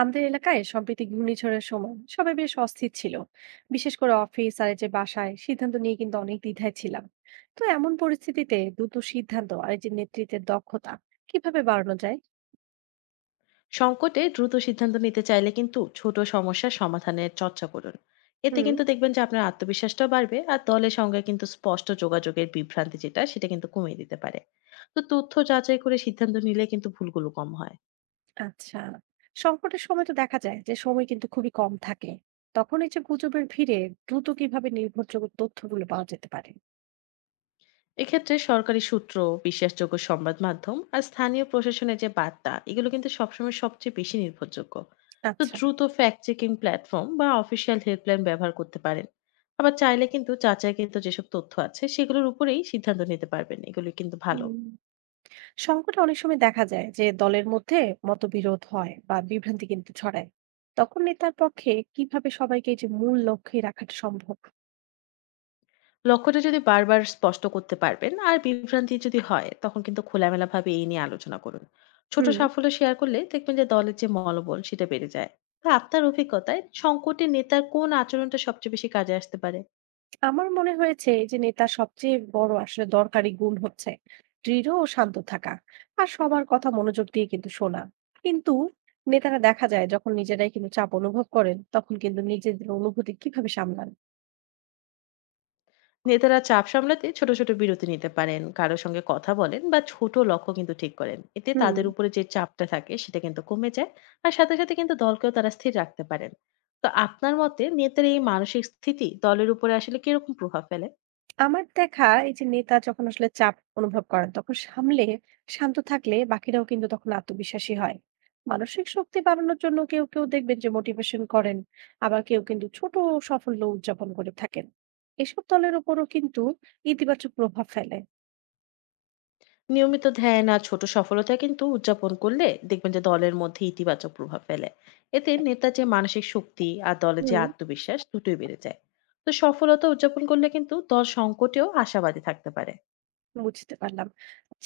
আমাদের এলাকায় সম্প্রতি ঘূর্ণিঝড়ের সময় সবাই বেশ অস্থির ছিল, বিশেষ করে অফিস আর এই যে বাসায় সিদ্ধান্ত নিয়ে কিন্তু অনেক দ্বিধায় ছিলাম। তো এমন পরিস্থিতিতে দ্রুত সিদ্ধান্ত আর এই যে নেতৃত্বের দক্ষতা কিভাবে বাড়ানো যায়? সংকটে দ্রুত সিদ্ধান্ত নিতে চাইলে কিন্তু ছোট সমস্যার সমাধানের চর্চা করুন। এতে হুম। কিন্তু দেখবেন যে আপনার আত্মবিশ্বাসটাও বাড়বে আর দলের সঙ্গে কিন্তু স্পষ্ট যোগাযোগের বিভ্রান্তি যেটা সেটা কিন্তু কমিয়ে দিতে পারে। তো তথ্য যাচাই করে সিদ্ধান্ত নিলে কিন্তু ভুলগুলো কম হয়। আচ্ছা। সংকটের সময় তো দেখা যায় যে সময় কিন্তু খুবই কম থাকে। তখন এই যে গুজবের ভিড়ে দ্রুত কিভাবে নির্ভরযোগ্য তথ্যগুলো পাওয়া যেতে পারে? এক্ষেত্রে সরকারি সূত্র, বিশ্বাসযোগ্য সংবাদ মাধ্যম আর স্থানীয় প্রশাসনের যে বার্তা এগুলো কিন্তু সবসময় সবচেয়ে বেশি নির্ভরযোগ্য। তো আচ্ছা। দ্রুত ফ্যাক্ট চেকিং প্ল্যাটফর্ম বা অফিসিয়াল হেল্পলাইন ব্যবহার করতে পারেন। আবার চাইলে কিন্তু চাচাই কিন্তু যেসব তথ্য আছে সেগুলোর উপরেই সিদ্ধান্ত নিতে পারবেন, এগুলো কিন্তু ভালো। হুম। সংকটে অনেক সময় দেখা যায় যে দলের মধ্যে মতবিরোধ হয় বা বিভ্রান্তি কিন্তু ছড়ায়। তখন নেতার পক্ষে কিভাবে সবাইকে এই যে মূল লক্ষ্যে রাখাটা সম্ভব? লক্ষ্যটা যদি বারবার স্পষ্ট করতে পারবেন আর বিভ্রান্তি যদি হয় তখন কিন্তু খোলামেলাভাবে এই নিয়ে আলোচনা করুন। ছোট হুম। সাফল্য শেয়ার করলে দেখবেন যে দলের যে মনোবল সেটা বেড়ে যায়। তো আপনার অভিজ্ঞতায় সংকটে নেতার কোন আচরণটা সবচেয়ে বেশি কাজে আসতে পারে? আমার মনে হয়েছে এই যে নেতার সবচেয়ে বড় আসলে দরকারি গুণ হচ্ছে দৃঢ় ও শান্ত থাকা আর সবার কথা মনোযোগ দিয়ে কিন্তু শোনা। কিন্তু নেতারা দেখা যায় যখন নিজেরাই কিন্তু চাপ অনুভব করেন, তখন কিন্তু নিজেদের অনুভূতি কিভাবে সামলান? নেতারা চাপ সামলাতে ছোট ছোট বিরতি নিতে পারেন, কারোর সঙ্গে কথা বলেন বা ছোট লক্ষ্য কিন্তু ঠিক করেন, এতে হুম। তাদের উপরে যে চাপটা থাকে সেটা কিন্তু কমে যায়। আর সাথে সাথে কিন্তু দলকেও তারা স্থির রাখতে পারেন। তো আপনার মতে নেতার এই মানসিক স্থিতি দলের উপরে আসলে কিরকম প্রভাব ফেলে? আমার দেখা এই যে নেতা যখন আসলে চাপ অনুভব করেন, তখন সামলে শান্ত থাকলে বাকিরাও কিন্তু তখন আত্মবিশ্বাসী হয়। মানসিক শক্তি বাড়ানোর জন্য কেউ কেউ দেখবেন যে মোটিভেশন করেন, আবার কেউ কিন্তু ছোট সাফল্য উদযাপন করে থাকেন। এসব দলের উপরও কিন্তু ইতিবাচক প্রভাব ফেলে। নিয়মিত ধ্যান আর ছোট সফলতা কিন্তু উদযাপন করলে দেখবেন যে দলের মধ্যে ইতিবাচক প্রভাব ফেলে। এতে নেতার যে মানসিক শক্তি আর দলের যে হুম। আত্মবিশ্বাস দুটোই বেড়ে যায়। তো সফলতা উদযাপন করলে কিন্তু দল সংকটেও আশাবাদী থাকতে পারে। বুঝতে পারলাম।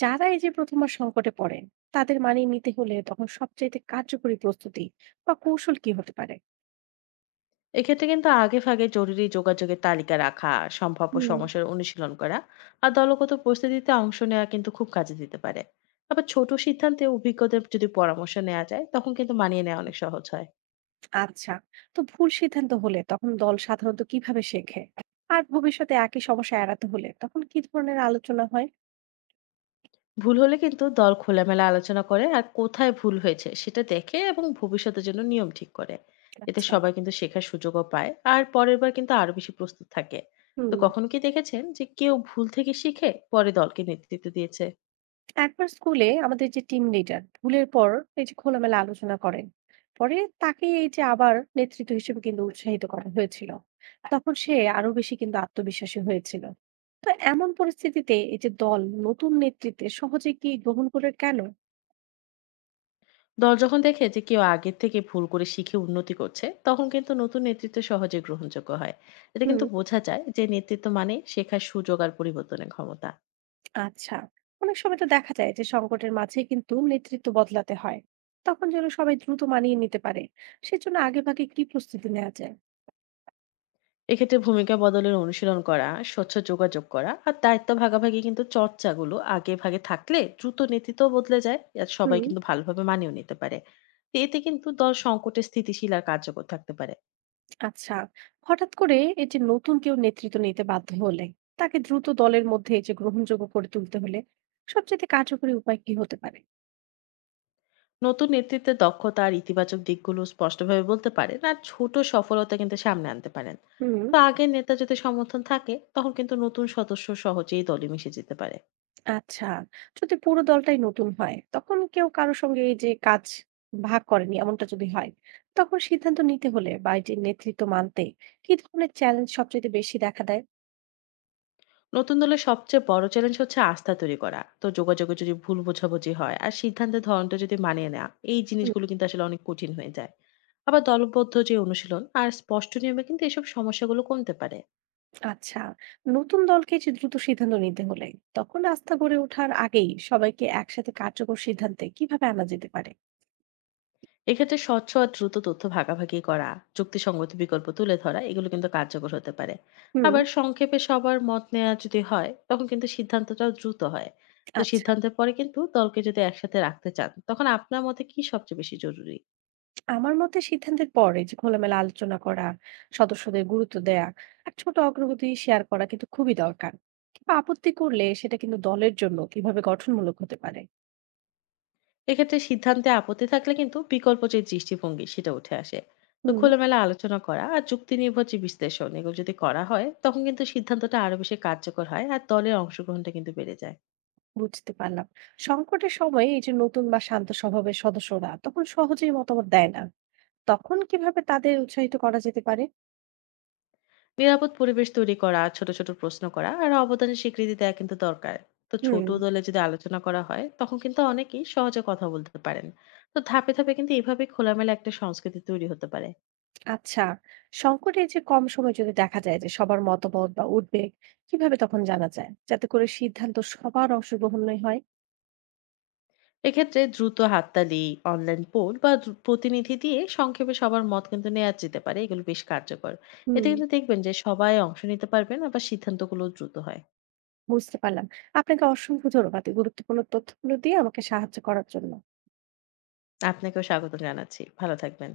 যারা এই যে প্রথমবার সংকটে পড়ে, তাদের মানিয়ে নিতে হলে তখন সবচেয়ে কার্যকরী প্রস্তুতি বা কৌশল কি হতে পারে? এক্ষেত্রে কিন্তু আগে ভাগে জরুরি যোগাযোগের তালিকা রাখা, সম্ভাব্য হুম। সমস্যার অনুশীলন করা আর দলগত পরিস্থিতিতে অংশ নেওয়া কিন্তু খুব কাজে দিতে পারে। আবার ছোট সিদ্ধান্তে অভিজ্ঞদের যদি পরামর্শ নেওয়া যায় তখন কিন্তু মানিয়ে নেওয়া অনেক সহজ হয়। আচ্ছা। তো ভুল সিদ্ধান্ত হলে তখন দল সাধারণত কিভাবে শেখে আর ভবিষ্যতে একই সমস্যা এড়াতে হলে তখন কি ধরনের আলোচনা হয়? ভুল হলে কিন্তু দল খোলামেলা আলোচনা করে আর কোথায় ভুল হয়েছে সেটা দেখে এবং ভবিষ্যতের জন্য নিয়ম ঠিক করে। এতে আচ্ছা। সবাই কিন্তু শেখার সুযোগও পায় আর পরের বার কিন্তু আরো বেশি প্রস্তুত থাকে। তো হুম। কখনো কি দেখেছেন যে কেউ ভুল থেকে শিখে পরে দলকে নেতৃত্ব দিয়েছে? একবার স্কুলে আমাদের যে টিম লিডার ভুলের পর এই যে খোলামেলা আলোচনা করেন, পরে তাকে এই যে আবার নেতৃত্ব হিসেবে কিন্তু উৎসাহিত করা হয়েছিল। তখন সে আরো বেশি কিন্তু আত্মবিশ্বাসী হয়েছিল। তো এমন পরিস্থিতিতে এই যে দল নতুন নেতৃত্বে সহজে কি গ্রহণ করে? কেন? দল যখন দেখে যে কেউ আগের থেকে ভুল করে শিখে উন্নতি করছে তখন কিন্তু নতুন নেতৃত্ব সহজে গ্রহণযোগ্য হয়। এতে হুম। কিন্তু বোঝা যায় যে নেতৃত্ব মানে শেখার সুযোগ আর পরিবর্তনের ক্ষমতা। আচ্ছা। অনেক সময় তো দেখা যায় যে সংকটের মাঝে কিন্তু নেতৃত্ব বদলাতে হয়। তখন যেন সবাই দ্রুত মানিয়ে নিতে পারে, সেজন্য আগে ভাগে কি প্রস্তুতি নেওয়া যায়? এক্ষেত্রে ভূমিকা বদলের অনুশীলন করা, স্বচ্ছ যোগাযোগ করা আর দায়িত্ব ভাগাভাগি কিন্তু চর্চাগুলো আগে ভাগে থাকলে দ্রুত নেতৃত্ব বদলে যায় আর সবাই হুম। কিন্তু ভালোভাবে মানিয়ে নিতে পারে। তো এতে কিন্তু দল সংকটে স্থিতিশীল আর কার্যকর থাকতে পারে। আচ্ছা। হঠাৎ করে এই যে নতুন কেউ নেতৃত্ব নিতে বাধ্য হলে, তাকে দ্রুত দলের মধ্যে এই যে গ্রহণযোগ্য করে তুলতে হলে সবচেয়ে কার্যকরী উপায় কি হতে পারে? নতুন নেতৃত্বের দক্ষতা আর ইতিবাচক দিকগুলো স্পষ্টভাবে বলতে পারে আর ছোট সফলতা কিন্তু সামনে আনতে পারেন। হুম। তো আগের নেতা যদি সমর্থন থাকে তখন কিন্তু নতুন সদস্য সহজেই দলে মিশে যেতে পারে। আচ্ছা। যদি পুরো দলটাই নতুন হয়, তখন কেউ কারো সঙ্গে এই যে কাজ ভাগ করেনি এমনটা যদি হয়, তখন সিদ্ধান্ত নিতে হলে বা এই যে নেতৃত্ব মানতে কি ধরনের চ্যালেঞ্জ সবচাইতে বেশি দেখা দেয়? নতুন দলের সবচেয়ে বড় চ্যালেঞ্জ হচ্ছে আস্থা তৈরি করা। তো যোগাযোগে যদি ভুল বোঝাবুঝি হয় আর সিদ্ধান্তের ধরনটা যদি মানিয়ে নেওয়া, এই হুম, জিনিসগুলো কিন্তু আসলে অনেক কঠিন হয়ে যায়। আবার দলবদ্ধ যে অনুশীলন আর স্পষ্ট নিয়মে কিন্তু এসব সমস্যাগুলো কমতে পারে। আচ্ছা। নতুন দলকে যে দ্রুত সিদ্ধান্ত নিতে হলে তখন আস্থা গড়ে ওঠার আগেই সবাইকে একসাথে কার্যকর সিদ্ধান্তে কিভাবে আনা যেতে পারে? এক্ষেত্রে স্বচ্ছ আর দ্রুত তথ্য ভাগাভাগি করা, যুক্তিসঙ্গত বিকল্প তুলে ধরা এগুলো কিন্তু কার্যকর হতে পারে। হুম, আবার সংক্ষেপে সবার মত নেওয়া যদি হয় তখন কিন্তু সিদ্ধান্তটাও দ্রুত হয়। তো আচ্ছা। সিদ্ধান্তের পরে কিন্তু দলকে যদি একসাথে রাখতে চান তখন আপনার মতে কি সবচেয়ে বেশি জরুরি? আমার মতে সিদ্ধান্তের পর এই যে খোলামেলা আলোচনা করা, সদস্যদের গুরুত্ব দেয়া আর ছোট অগ্রগতি শেয়ার করা কিন্তু খুবই দরকার। কিংবা আপত্তি করলে সেটা কিন্তু দলের জন্য কিভাবে গঠনমূলক হতে পারে? এক্ষেত্রে সিদ্ধান্তে আপত্তি থাকলে কিন্তু বিকল্প যে দৃষ্টিভঙ্গি সেটা উঠে আসে। তো হুম। খোলামেলা আলোচনা করা আর যুক্তি নির্ভর যে বিশ্লেষণ এগুলো যদি করা হয় তখন কিন্তু সিদ্ধান্তটা আরো বেশি কার্যকর হয় আর দলের অংশগ্রহণটা কিন্তু বেড়ে যায়। বুঝতে পারলাম। সংকটের সময় এই যে নতুন বা শান্ত স্বভাবের সদস্যরা তখন সহজেই মতামত দেয় না। তখন কিভাবে তাদের উৎসাহিত করা যেতে পারে? নিরাপদ পরিবেশ তৈরি করা, ছোট ছোট প্রশ্ন করা আর অবদানের স্বীকৃতি দেওয়া কিন্তু দরকার। তো ছোট হুম। দলে যদি আলোচনা করা হয় তখন কিন্তু অনেকেই সহজে কথা বলতে পারেন। তো ধাপে ধাপে কিন্তু এভাবে খোলামেলা একটা সংস্কৃতি তৈরি হতে পারে। আচ্ছা। সংকটে এই যে কম সময় যদি দেখা যায়, যে সবার মতামত বা উদ্বেগ কিভাবে তখন জানা যায় যাতে করে সিদ্ধান্ত সবার অংশগ্রহণই হয়? এক্ষেত্রে দ্রুত হাততালি, অনলাইন পোল বা প্রতিনিধি দিয়ে সংক্ষেপে সবার মত কিন্তু নেওয়া যেতে পারে, এগুলো বেশ কার্যকর। এতে হুম। কিন্তু দেখবেন যে সবাই অংশ নিতে পারবেন আবার সিদ্ধান্তগুলো দ্রুত হয়। বুঝতে পারলাম। আপনাকে অসংখ্য ধন্যবাদ এই গুরুত্বপূর্ণ তথ্যগুলো দিয়ে আমাকে সাহায্য করার জন্য। আপনাকেও স্বাগত জানাচ্ছি, ভালো থাকবেন।